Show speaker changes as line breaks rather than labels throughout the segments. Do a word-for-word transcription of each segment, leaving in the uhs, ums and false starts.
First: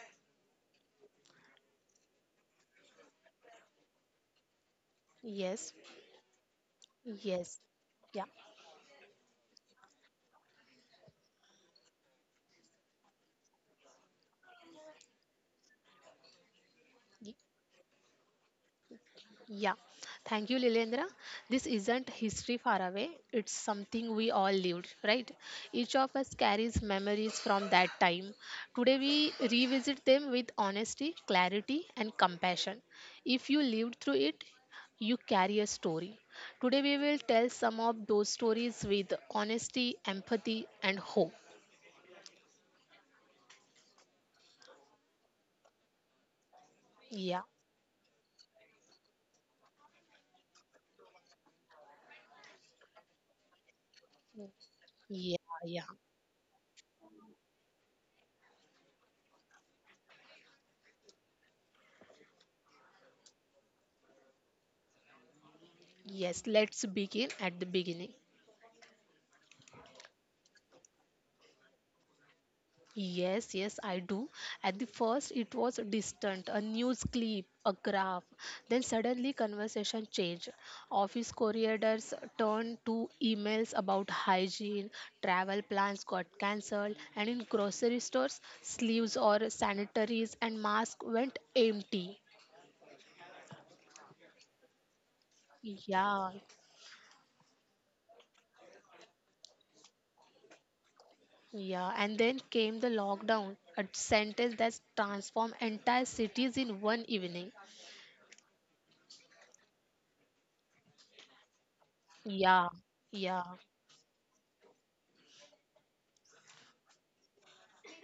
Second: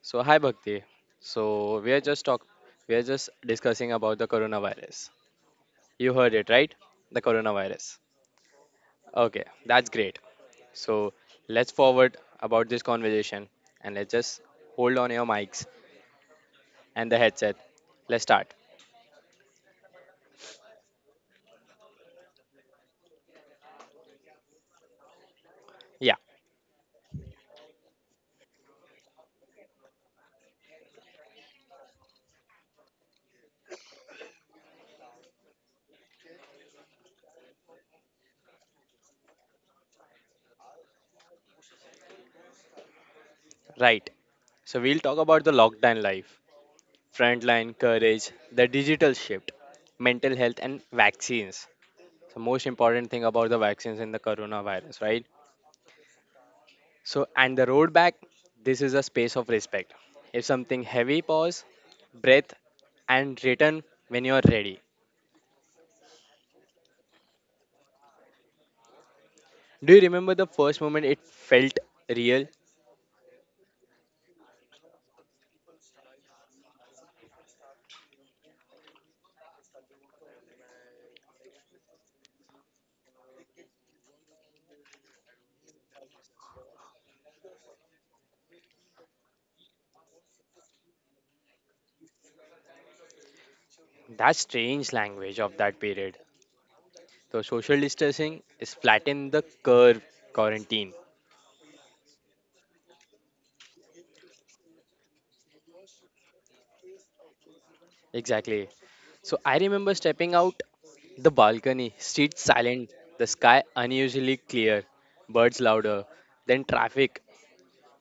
So, hi, Bhakti. So, we are just talk we are just discussing about the coronavirus.
yes,
You heard it, right? The
yes.
coronavirus.
Yeah,
Okay, that's great. So, let's forward about this conversation and let's just hold on your mics and the
y-
headset. Let's start.
yeah. Thank you, Lilendra. This isn't history far away, it's something we all lived, right? Each of
Yeah,
us carries memories from that time. Today, we revisit them with honesty, clarity, and compassion. If you lived through it, you carry a story. Today, we will tell some of those stories with honesty, empathy, and hope.
right. So, we'll talk about the lockdown life
Yeah,
frontline courage, the digital shift, mental health, and vaccines. The most important thing about the vaccines and the coronavirus, right?
yeah, yeah.
So, and the road back, this is a space of respect. If something heavy, pause, breath, and return when you are ready.
Yes, let's begin at the beginning.
Do you remember the first moment it felt real?
Yes, yes, I do. At the first, it was distant, a news clip, a graph. Then suddenly, conversation changed. Office corridors turned to emails about hygiene, travel plans got cancelled, and in grocery stores, sleeves or sanitaries and masks went empty.
That strange language of that period.
Yeah,
So, social distancing is flatten the curve quarantine.
yeah. And then came the lockdown, a sentence that transformed entire cities in one evening.
Exactly. So I remember stepping out the balcony, streets
Yeah,
silent, the
yeah.
sky unusually clear, birds louder than traffic.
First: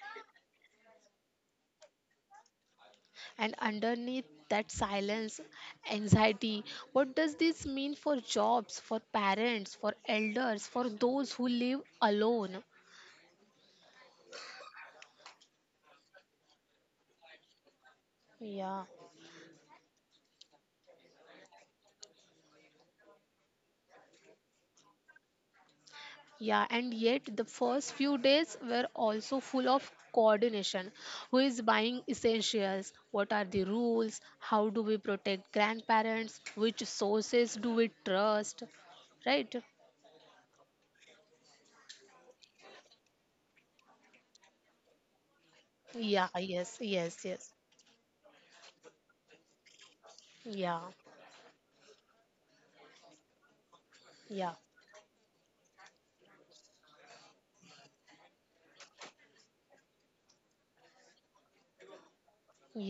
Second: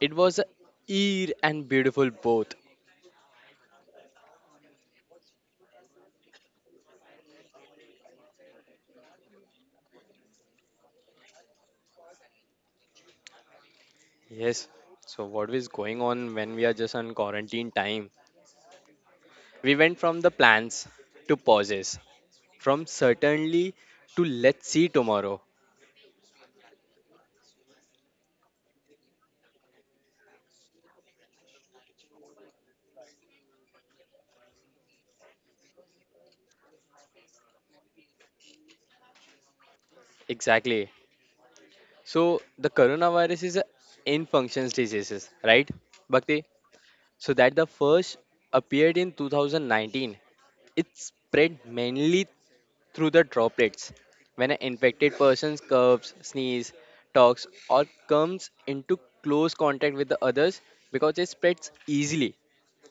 It was a eerie and beautiful both.
And underneath that silence, anxiety, what does this mean for jobs, for parents, for elders, for those who live alone?
Yes. So what is going on when we are just on quarantine time?
Yeah,
We went from the plans to pauses, from certainly to let's see tomorrow.
yeah. And yet, the first few days were also full of coordination. Who is buying essentials? What are the rules? How do we protect grandparents? Which sources do we trust? Right?
Exactly. So the coronavirus is a in functions diseases, right,
Yeah,
Bhakti?
yes, yes,
So that
yes.
the first appeared in two thousand nineteen.
Yeah,
It spread mainly through the droplets. When
yeah.
an infected person coughs, sneezes, talks, or comes into close contact with the others, because it spreads easily,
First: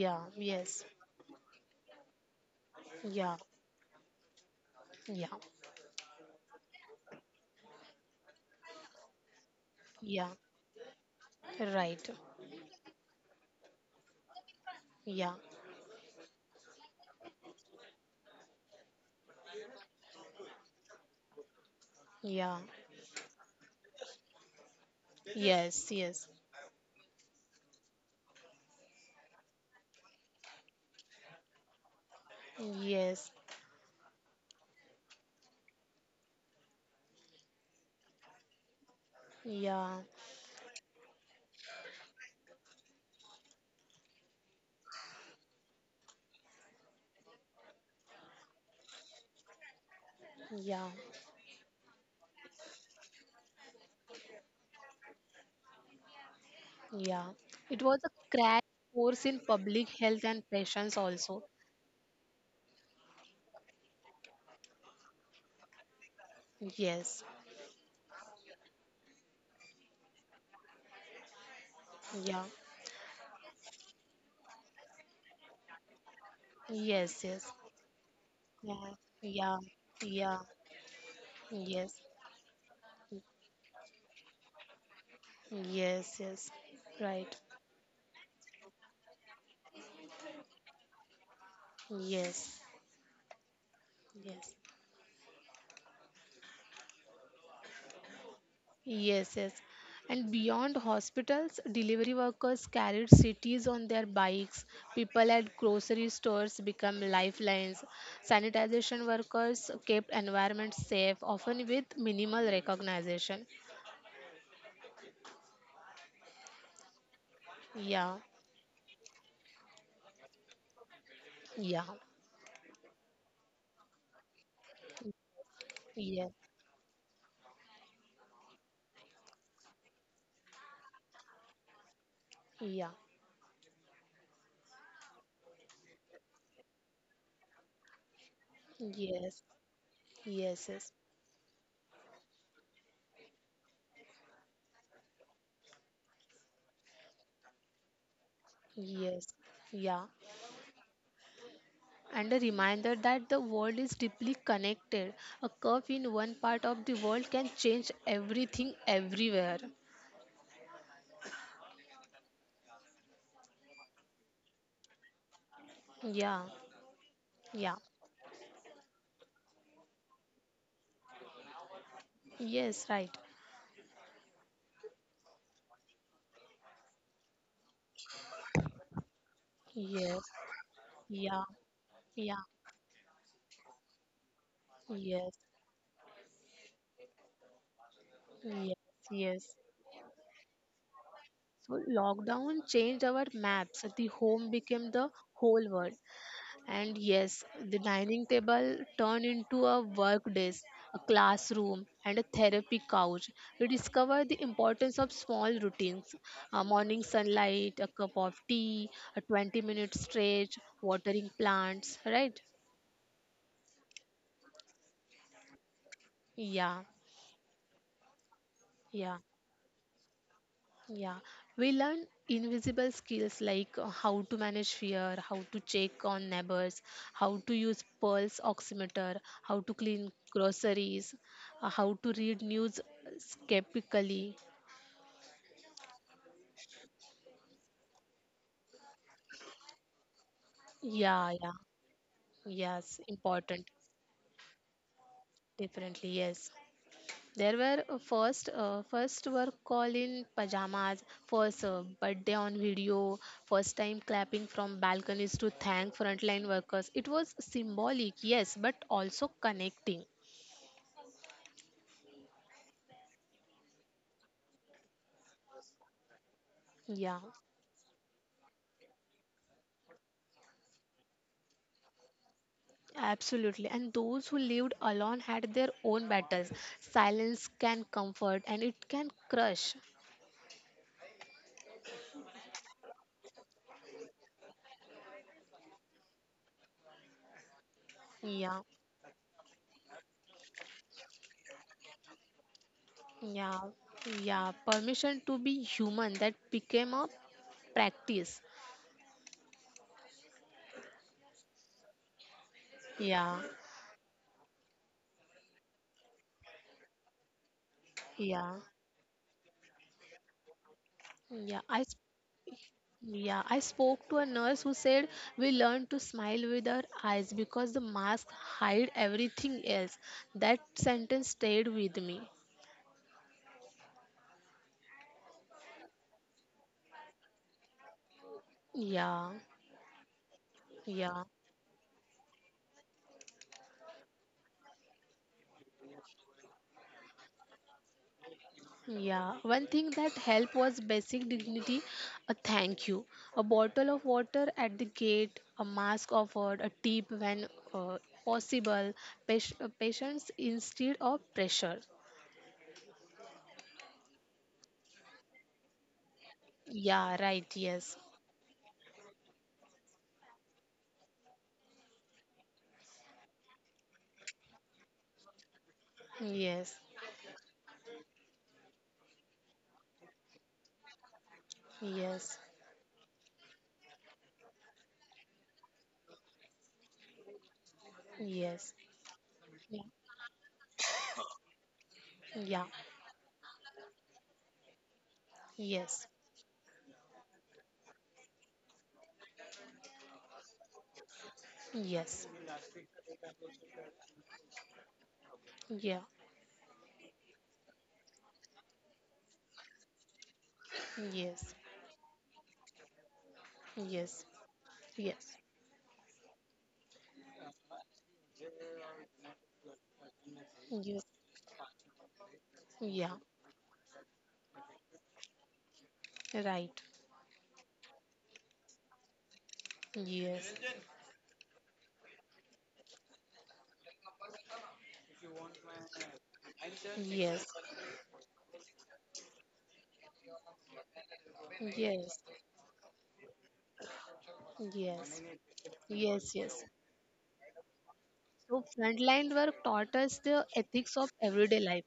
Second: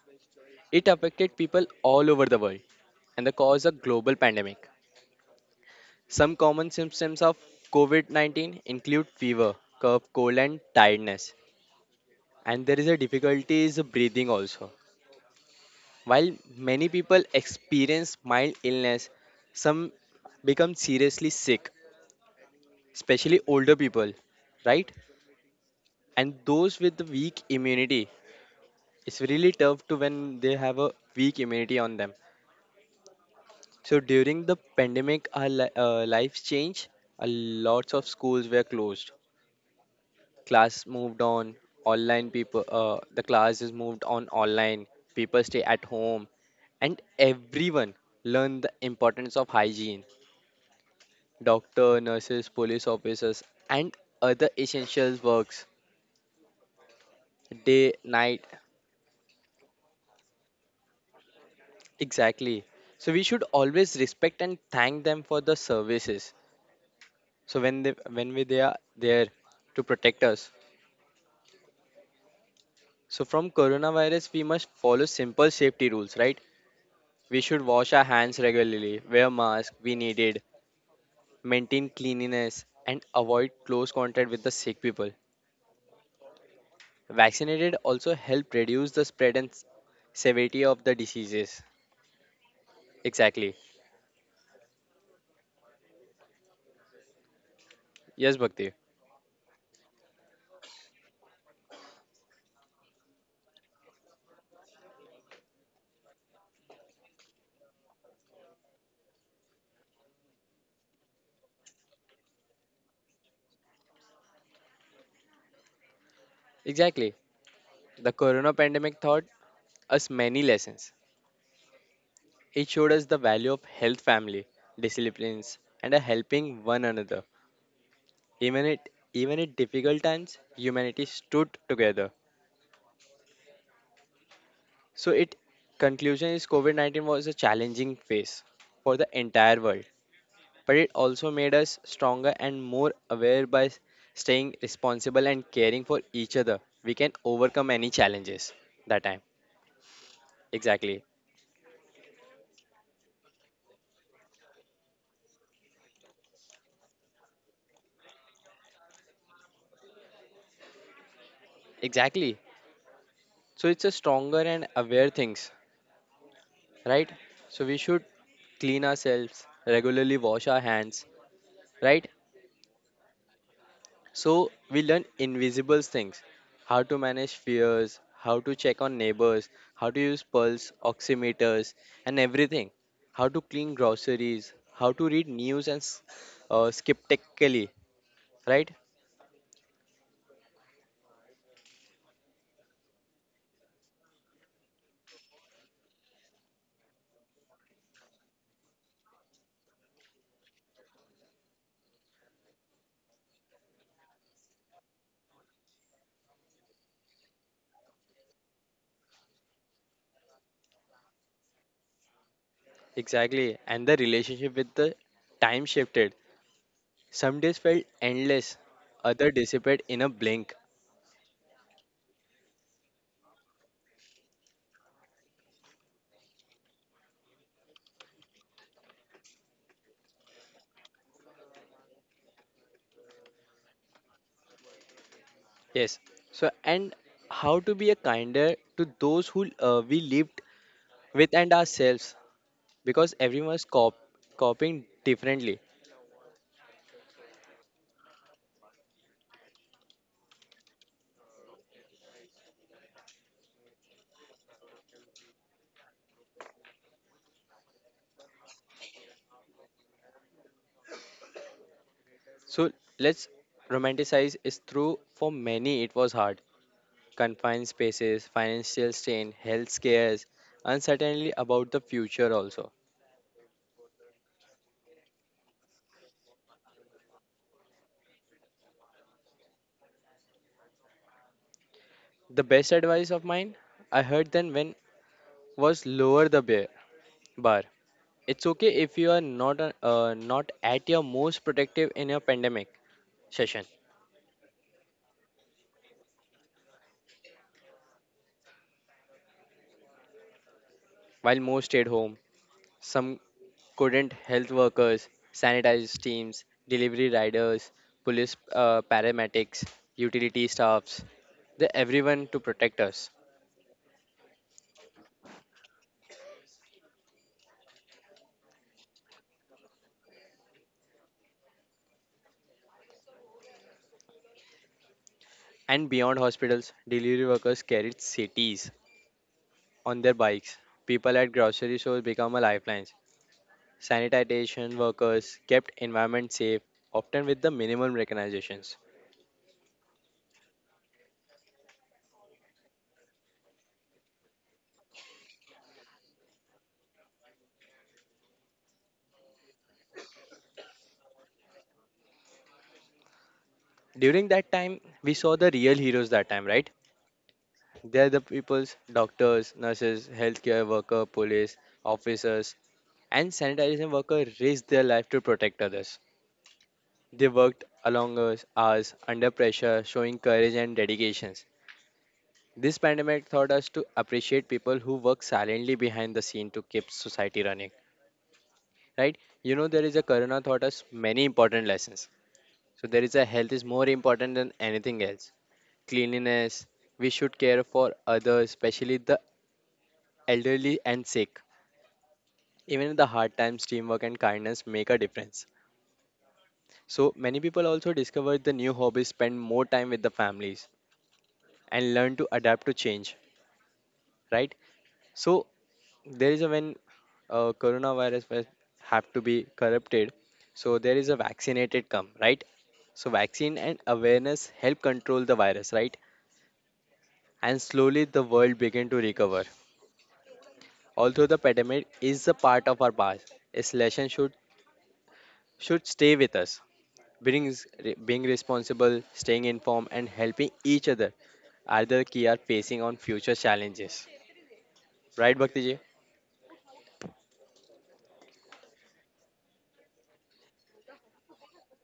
Yeah, yes,
it affected people all over the world and the
yeah,
cause a global pandemic.
yeah,
Some common symptoms of COVID nineteen include fever, cough,
yeah,
cold, and tiredness.
right,
And there is a difficulty is breathing also.
yeah,
While many people experience mild illness, some become seriously sick
yeah,
especially older people, right?
yes, yes,
And those with the weak immunity. It's really tough to when they have a weak immunity on them.
yes,
So during the pandemic, our li- uh, lives changed. A lots of schools were closed.
yeah,
Class moved on. Online people, uh, the classes moved on online. People stay at home, and everyone learned the importance of hygiene.
yeah,
Doctor, nurses, police officers, and other essential works
yeah. It
day,
was a
night.
crash course in public health and patients also.
Exactly. So we should always respect and thank them for the services.
Yes,
So when they when we they are there to protect us.
yeah,
So from coronavirus we must follow simple safety rules, right?
yes,
We
yes,
should wash our hands
yeah,
regularly, wear
yeah,
mask we
yeah,
needed, maintain
yes,
cleanliness and avoid close contact with the sick people.
yes, yes, right,
Vaccinated also help reduce the spread and s- severity of the diseases.
yes,
Exactly.
yes.
Yes, Bhakti.
Yes, yes. And beyond hospitals, delivery workers carried cities on their bikes. People at grocery stores become lifelines. Sanitization workers kept environment safe, often with minimal recognition.
Exactly. The
Yeah,
corona pandemic taught us many lessons.
yeah,
It showed us the value of health, family, disciplines, and a
yeah,
helping one another. Even it, Even at difficult times, humanity stood together.
yeah,
So, it conclusion is COVID nineteen was a challenging phase for the
yes,
entire world,
yes,
but
yes,
it also made us stronger and more aware by s- staying responsible and caring for each other. We can overcome any challenges that time.
yes, yeah.
Exactly,
And a reminder that the world is deeply connected. A curve in one part of the world can change everything everywhere.
exactly. So, it's a stronger and aware things
Yeah,
right? So
yeah,
we should clean ourselves, regularly wash our hands, right?
yes, right.
So we learn invisible things, how to manage fears, how to check on neighbors, how to
Yes,
use pulse
yeah,
oximeters and
yeah,
everything, how to clean groceries, how to read
yes,
news and s- uh, skeptically, right?
yes, yes. So lockdown changed our maps. The home became the whole world. And yes, the dining table turned into a work desk, a classroom, and a therapy couch. We discovered the importance of small routines. A morning sunlight, a cup of tea, a twenty minute stretch, watering plants, right?
Exactly. And the relationship with the time shifted.
Yeah,
Some days felt endless,
yeah.
other dissipate in a blink.
Yeah, we learn invisible skills like uh, how to manage fear, how to check on neighbors, how to use pulse oximeter, how to clean groceries, uh, how to read news skeptically.
Yes. So, and how to be a kinder to those who uh, we lived
Yeah,
with
yeah,
and ourselves
yes,
because
important,
everyone's cop coping differently.
definitely, yes. There were uh, first uh, first were call in pajamas, first uh, birthday on video, first time clapping from balconies to thank frontline workers. It was symbolic, yes, but also connecting.
So, let's romanticize is through for many it was hard.
Yeah,
Confined spaces, financial strain, health scares, uncertainty about the future also.
absolutely. And those who lived alone had their own battles. Silence can comfort and it can crush.
The best advice of mine I heard then when was lower the bear bar. It's
Yeah,
okay if you are not uh, not at your most protective in your pandemic
yeah,
session.
yeah. Permission to be human that became a practice.
While most stayed home, some
Yeah,
couldn't. Health workers, sanitised teams, delivery riders, police
yeah,
uh, paramedics, utility staffs,
yeah.
the
I
everyone to protect us.
Yeah, I spoke to a nurse who said we learn to smile with our eyes because the mask hide everything else. That sentence stayed with me.
And beyond hospitals, delivery workers carried cities
Yeah,
on their bikes. People
yeah,
at grocery stores become a lifeline. Sanitation workers kept environment safe, often with the minimum recognitions.
yeah. One thing that helped was basic dignity, a thank you, a bottle of water at the gate, a mask offered, a tip when uh, possible, pas- uh, patience instead of pressure.
During that time, we saw the real heroes that time, right?
Yeah, right, yes,
They are the people's doctors, nurses, healthcare worker, police, officers, and sanitation worker risk their life to protect others.
yes,
They worked along us hours under pressure, showing courage and dedications.
yes,
This pandemic taught us to appreciate people who work silently behind the scene to keep society running.
yes.
Right? You know
Yeah.
there is a corona taught us many important lessons.
Yeah.
So there is a health is more important than anything else.
Yes.
Cleanliness, we should care for others, especially the elderly and sick.
Yes.
Even in the hard times, teamwork and kindness make a difference.
Yeah.
So many people also discover the new hobbies, spend more time with the families,
Yes.
and learn to adapt to change.
Yes.
Right?
Yes.
So there is a when uh, coronavirus was- have to be corrupted. So there
Yes.
is a vaccinated come right. So
Yeah.
vaccine and awareness help control the virus right,
Right.
and slowly the world begin to recover.
Yes.
Although the pandemic is a part of our past, its lesson should should stay with us.
Yes. Yes.
being, is- re- being responsible, staying informed, and helping each other are the key are facing on future challenges.
Yes.
Right, Bhakti ji?
Yes. Yes. So frontline work taught us the ethics of everyday life.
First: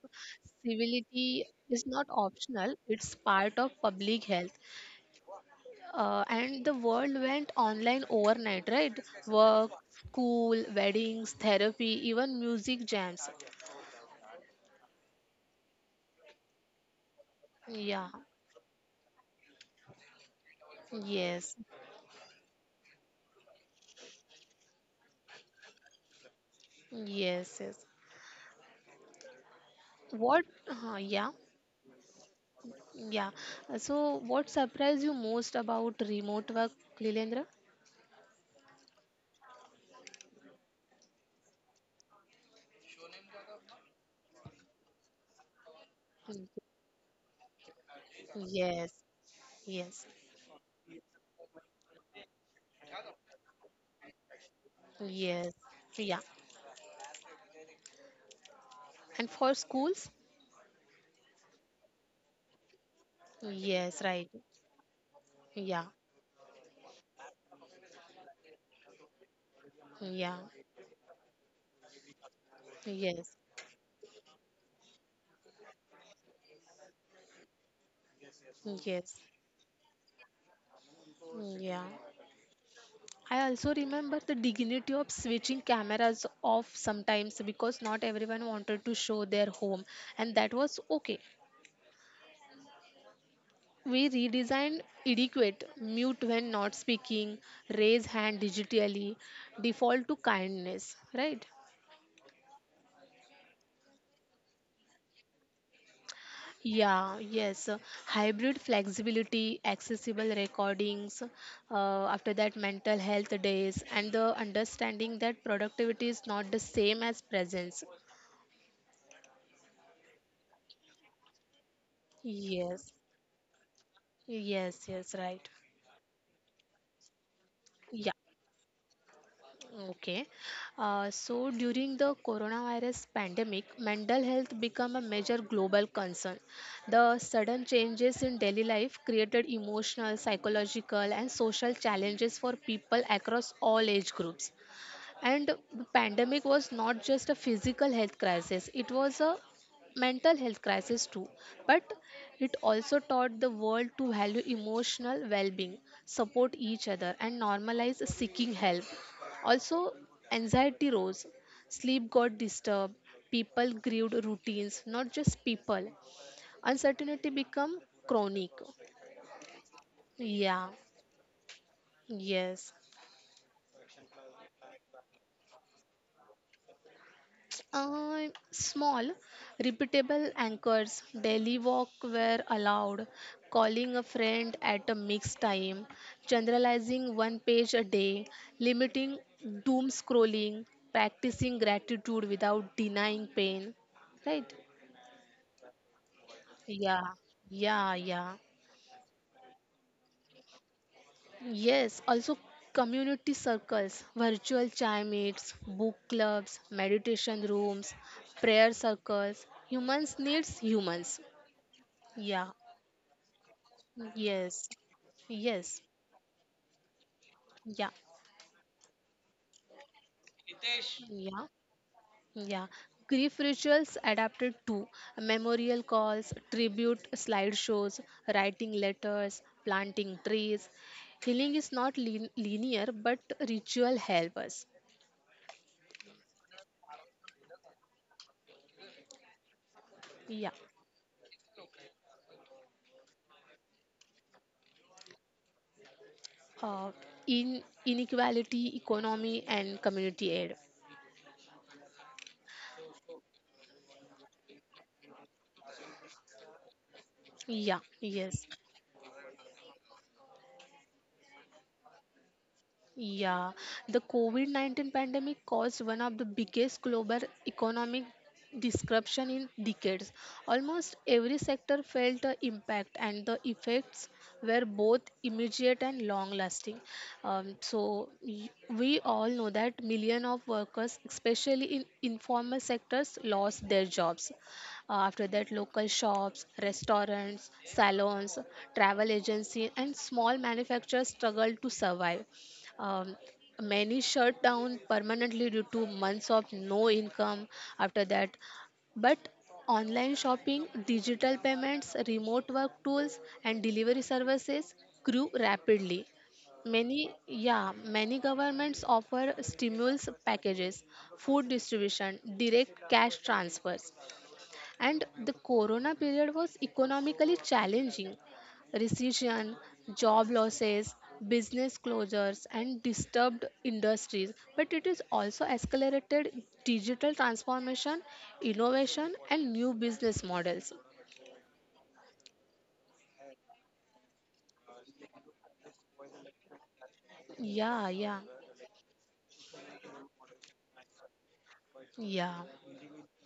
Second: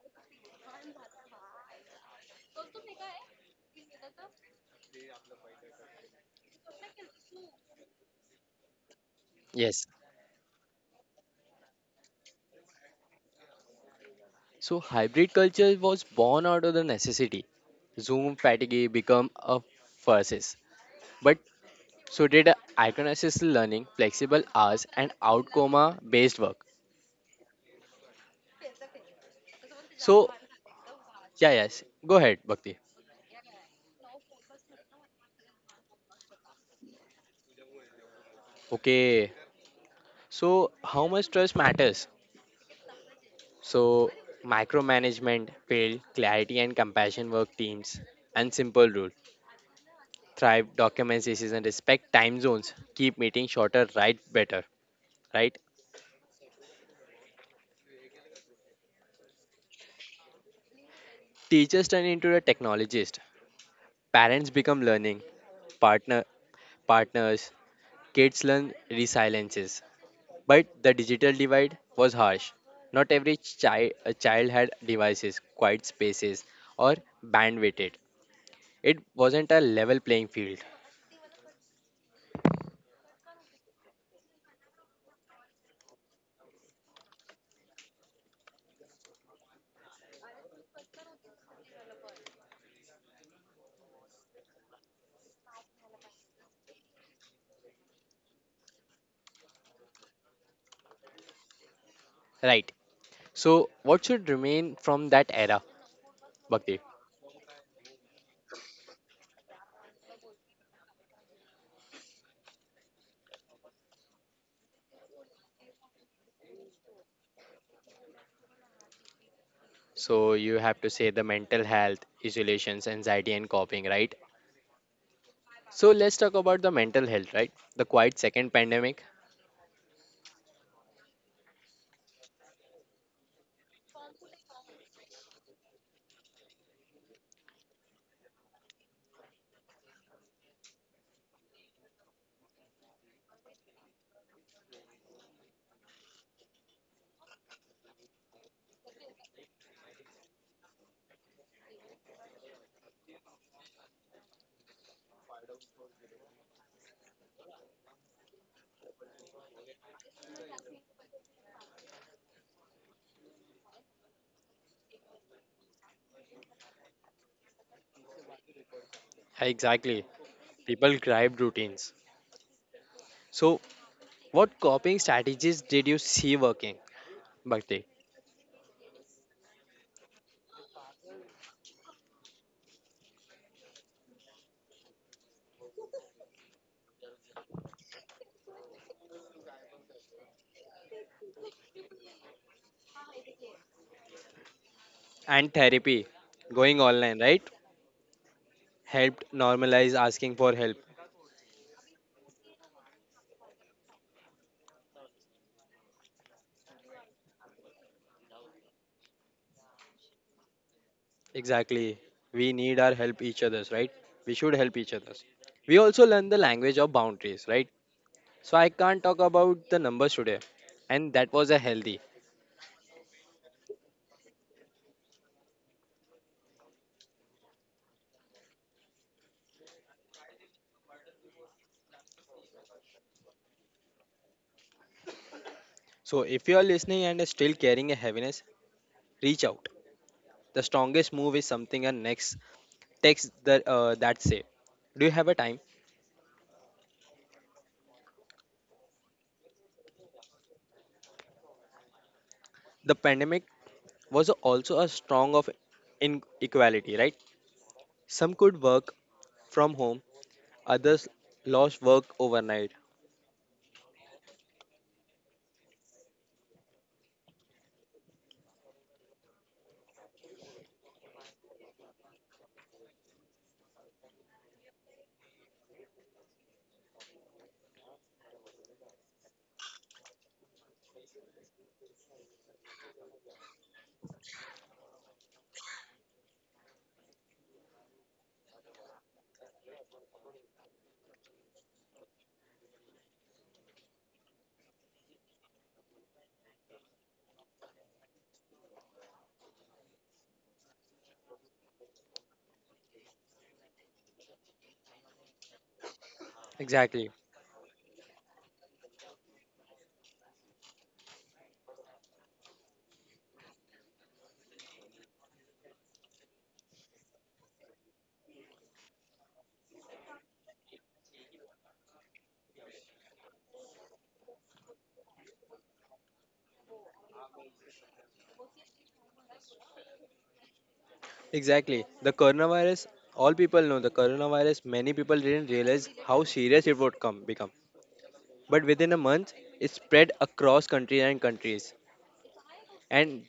Civility is not optional, it's part of public health. Uh, and the world went online overnight, right? Work,
Yes.
school, weddings, therapy, even music jams.
So hybrid culture was born out of the necessity.
Yeah.
Zoom fatigue become a versus. But
Yes,
so did iconicist learning, flexible hours, and outcome based work.
yes, yes.
So
What? Uh, yeah,
yeah, yes. Go ahead, Bhakti.
yeah. Uh, So, what surprised you most about remote work, Lilendra?
Okay. So how much trust matters? So, micromanagement, build
Mm,
clarity and compassion work teams, and simple
yes,
rule.
yes,
Thrive documents issues and respect time zones. Keep meeting shorter, write better.
yes.
Right?
Yeah. And for schools?
Teachers turn into the technologist.
Yes, right.
Parents become learning.
Yeah,
Partner partners. Kids learn resiliences.
yeah,
But the digital divide was harsh. Not every
yes,
child a child had devices, quiet spaces, or bandwidth. It
yes,
wasn't a level playing field.
yeah. I also remember the dignity of switching cameras off sometimes because not everyone wanted to show their home, and that was okay. We redesign adequate, mute when not speaking, raise hand digitally, default to kindness, right?
Right. So, what should remain from that era, Bhakti?
Yeah, yes. uh, Hybrid flexibility, accessible recordings, uh, after that, mental health days, and the understanding that productivity is not the same as presence.
So, you have to say the mental health, isolations,
Yes,
anxiety, and coping, right?
yes, yes, right.
So, let's talk about the mental health, right? The
Yeah.
quiet second pandemic.
Okay. Uh, so during the coronavirus pandemic, mental health became a major global concern. The sudden changes in daily life created emotional, psychological, and social challenges for people across all age groups. And the pandemic was not just a physical health crisis, it was a mental health crisis too. But it also taught the world to value emotional well being, support each other, and normalize seeking help. Also, anxiety rose, sleep got disturbed, people grieved routines, not just people. Uncertainty became chronic.
Exactly.
Yeah,
People gripe routines.
yes.
So, what coping strategies did you see working, Bhakti?
Uh, small, repeatable anchors, daily walk were allowed, calling a friend at a mixed time, generalizing one page a day, limiting doom scrolling, practicing gratitude without denying pain. Right?
And therapy, going
Yeah,
online, right?
yeah, yeah.
Helped normalize asking for help.
Yes, also community circles, virtual chai meets, book clubs, meditation rooms, prayer circles. Humans needs humans.
Exactly.
Yeah.
We need our help each other's, right? We should
Yes.
help each other's.
Yes.
We also learn the language of boundaries, right?
Yeah.
So I can't talk about the numbers today. And that
Yeah,
was a healthy.
yeah. Grief rituals adapted to memorial calls, tribute slideshows, writing letters, planting trees. Healing is not lin- linear, but ritual help us.
So if you are listening and still carrying a heaviness, reach out.
Yeah.
The strongest move is something and next text that uh, that say. Do you have a time?
Uh, in inequality, economy, and community aid.
The pandemic was also a strong of inequality, right?
Yeah.
Some
Yes.
could work from home, others lost work overnight.
Yeah, the COVID nineteen pandemic caused one of the biggest global economic disruption in decades. Almost every sector felt the impact, and the effects were both immediate and long lasting. Um, so, y- we all know that millions of workers, especially in informal sectors, lost their jobs. Uh, After that, local shops, restaurants, salons, travel agency, and small manufacturers struggled to survive. Um, many shut down permanently due to months of no income after that. But online shopping, digital payments, remote work tools, and delivery services grew rapidly.
Exactly.
Many, yeah, many governments offer stimulus packages, food distribution, direct cash transfers and the corona period was economically challenging recession job losses business closures and disturbed industries but it is also accelerated digital transformation innovation and new business models.
Exactly. The coronavirus all people know the coronavirus many people didn't realize how serious it would come become,
Yeah, yeah,
but within a month it spread across countries and countries,
yeah,
and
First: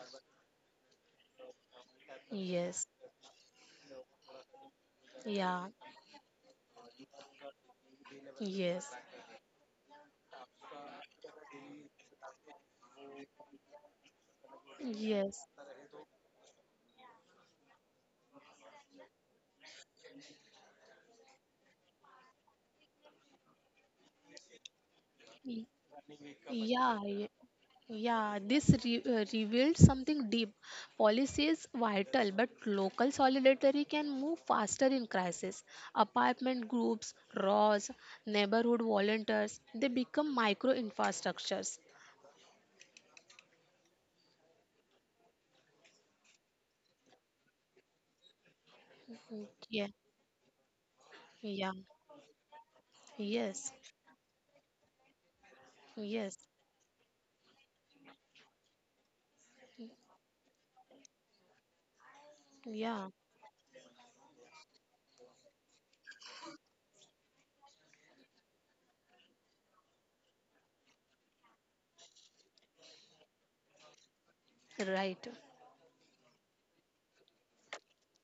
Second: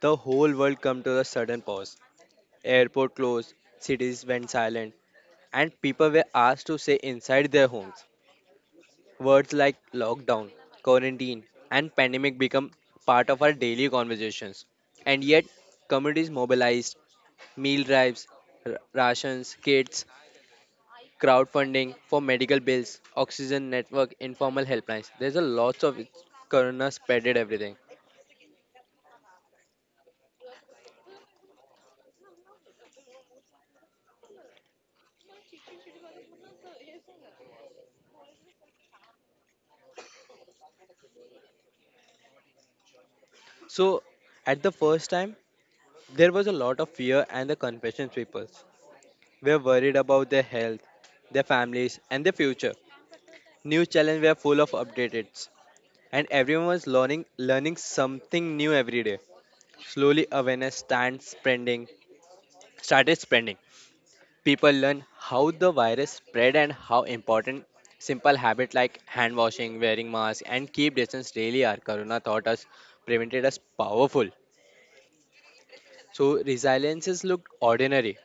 the whole world come to a sudden pause.
yes,
Airport closed, cities went silent,
yeah,
and people were asked to stay inside their homes.
yes,
Words like lockdown, quarantine, and pandemic become part of our daily conversations. And yet,
yes.
communities mobilized meal drives, r- rations kits, crowdfunding for medical bills, oxygen network informal helplines, there's a lots of it- corona
Yeah, y-
spreaded everything.
yeah, this re- uh, revealed something deep. Policy is vital, but local solidarity can move faster in crisis. Apartment groups, R O S, neighborhood volunteers, they become micro infrastructures.
So, at the first time, there was a lot of fear, and the confession papers were
Yeah,
worried about their health, their
yeah,
families, and their future.
yes,
New challenges were full of updates, and
yes,
everyone was learning learning something new every day. Slowly, awareness stands spreading,
yeah,
started spreading. People learn how the virus spread and how important simple habits like hand washing, wearing masks, and keep distance really are. Corona taught us, prevented us powerful.
right,
So resiliences looked ordinary.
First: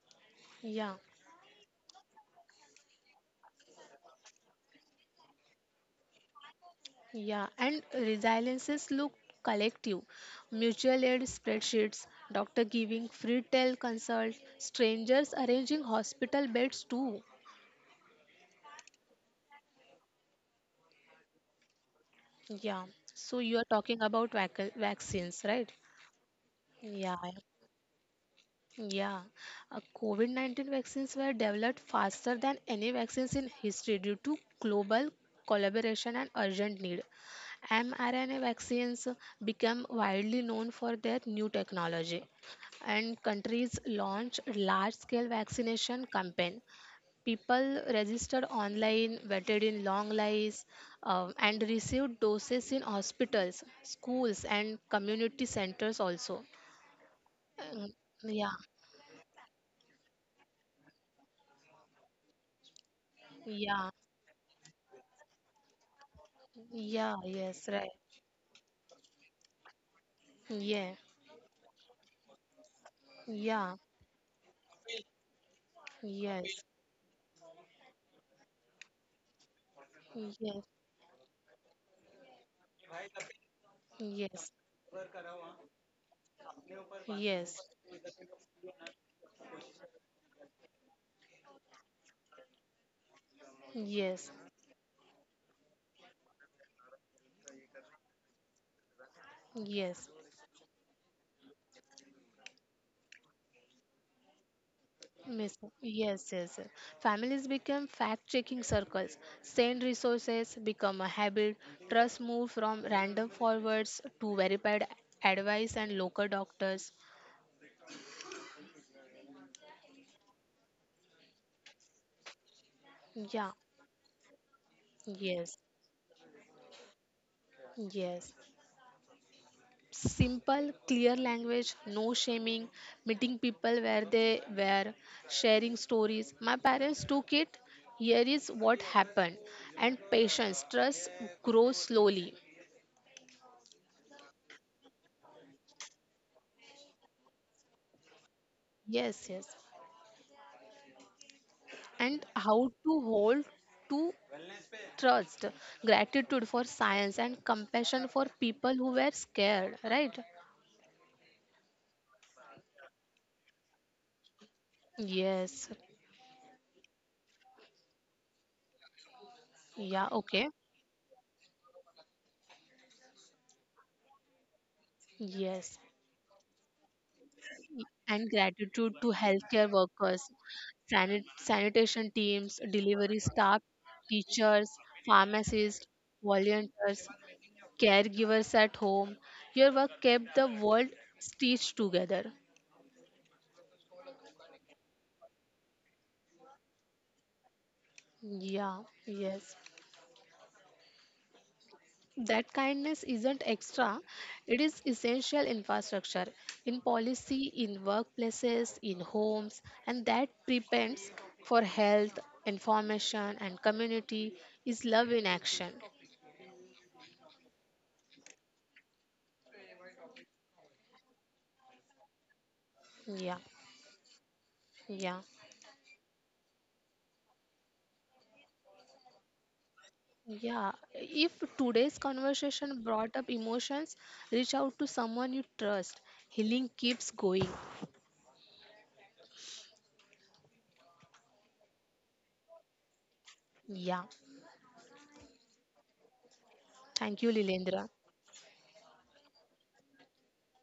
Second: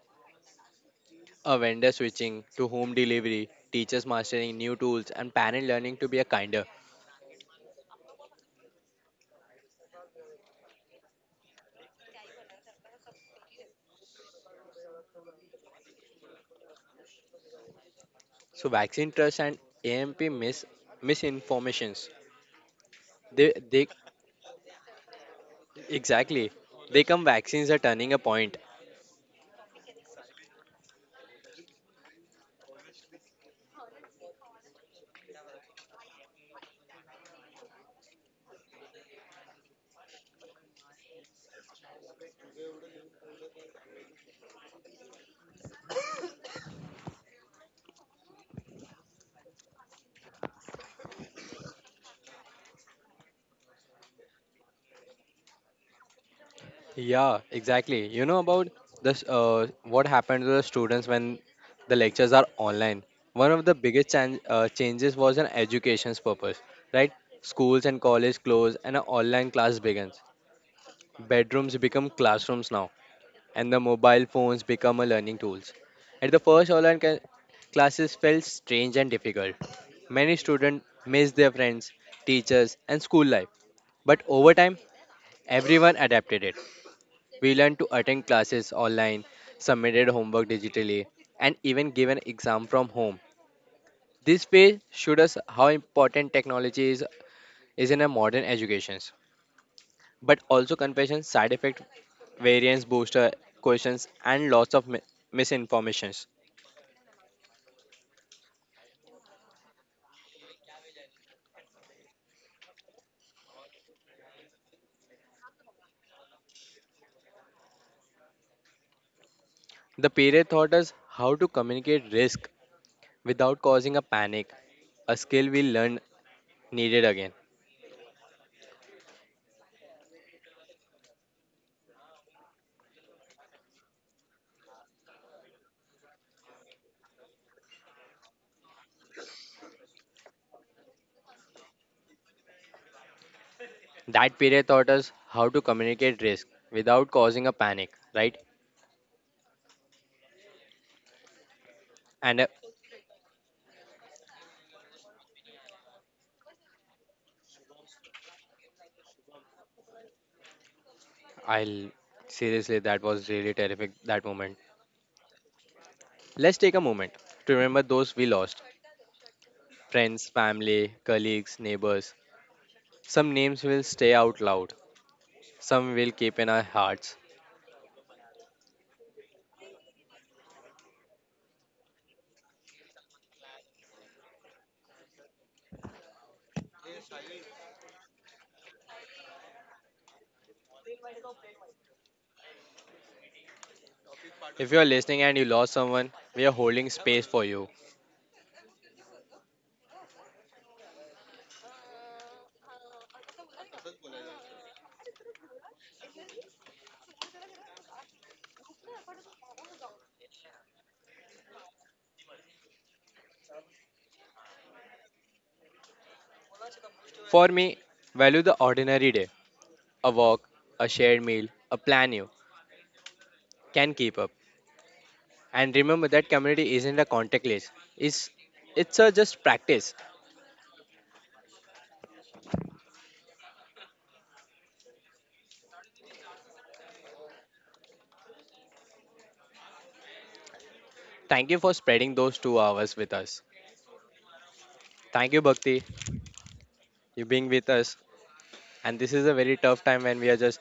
yeah.
A vendor switching to home delivery, teachers mastering new tools, and parent learning to be a kinder.
Yeah, and resiliences look collective. Mutual aid spreadsheets, doctor giving free tel consults, strangers arranging hospital beds too.
So vaccine trust and A M P mis misinformations.
Yeah, so
They
you are
they
talking about vac- vaccines, right?
exactly they
Yeah,
come vaccines are turning a point.
yeah, uh, COVID nineteen vaccines were developed faster than any vaccines in history due to global collaboration and urgent need. mRNA vaccines become widely known for their new technology, and countries launched large scale vaccination campaign. People registered online, waited in long lines, uh, and received doses in hospitals, schools, and community centers also.
Yeah,
Um,
exactly. You know
yeah,
about this uh, what happened to the students when the lectures are online. One of the
yeah.
biggest chan- uh, changes was an education's purpose, right?
Yeah, yes,
Schools
right.
and college close and an online class begins.
Yeah,
Bedrooms become classrooms now and
yeah,
the mobile phones become a learning tools. At the
yes,
first, online ca- classes felt strange and difficult. Many
yes, yes,
students missed their friends, teachers, and school life. But
yes,
over time, everyone adapted it. We
yes,
learned to attend classes online, submitted homework digitally, and even gave an exam from home. This phase showed us how important technology is, is in a modern education,
yes.
but also confession, side effect, variance booster, questions, and lots of mi-
Miss, yes,
misinformations.
yes, yes. Families become fact-checking circles. Send resources become a habit. Trust move from random forwards to verified advice and local doctors.
The period taught us how to communicate risk
Yeah,
without causing a panic, a skill
yes,
we learned needed again.
yes, simple, clear language, no shaming, meeting people where they were, sharing stories. My parents took it, here is what happened, and patience, trust grows slowly.
That period taught us how to communicate risk without causing a panic, right?
Yes, yes. And
And uh,
how to hold to trust, gratitude for science, and compassion for people who were scared, right?
I'll seriously, that was really terrific that moment.
Yes.
Let's take a moment to remember those we lost
Yeah,
friends,
okay.
family, colleagues, neighbors. Some names will stay out loud,
Yes.
some will keep in our hearts.
And gratitude to healthcare workers, sanit- sanitation teams, delivery staff, teachers, pharmacists, volunteers, caregivers at home. Your work kept the world stitched together.
If you are listening and you lost someone, we are holding space for you.
Yeah, yes. That kindness isn't extra, it is essential infrastructure in policy, in workplaces, in homes, and that depends for health, information, and community is love in action.
For me, value the ordinary day a walk, a shared meal, a plan you
Yeah,
can keep up.
yeah,
And remember that community isn't a contact list. It's it's a just practice.
yeah. If today's conversation brought up emotions, reach out to someone you trust. Healing keeps going.
Thank you for spreading those two hours with us.
Yeah.
Thank you, Bhakti,
Thank
you
you,
being with
Lilendra.
us. And this is a very tough time when we are just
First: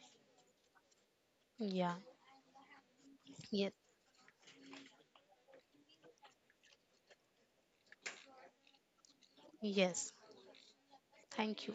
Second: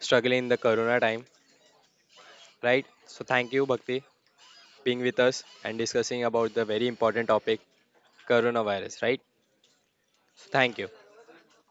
struggling in the corona time,
Yeah.
right? So thank you,
Yes.
Bhakti, being with us and discussing about the very important topic, coronavirus, right?
Yes.
So thank you.
Thank you.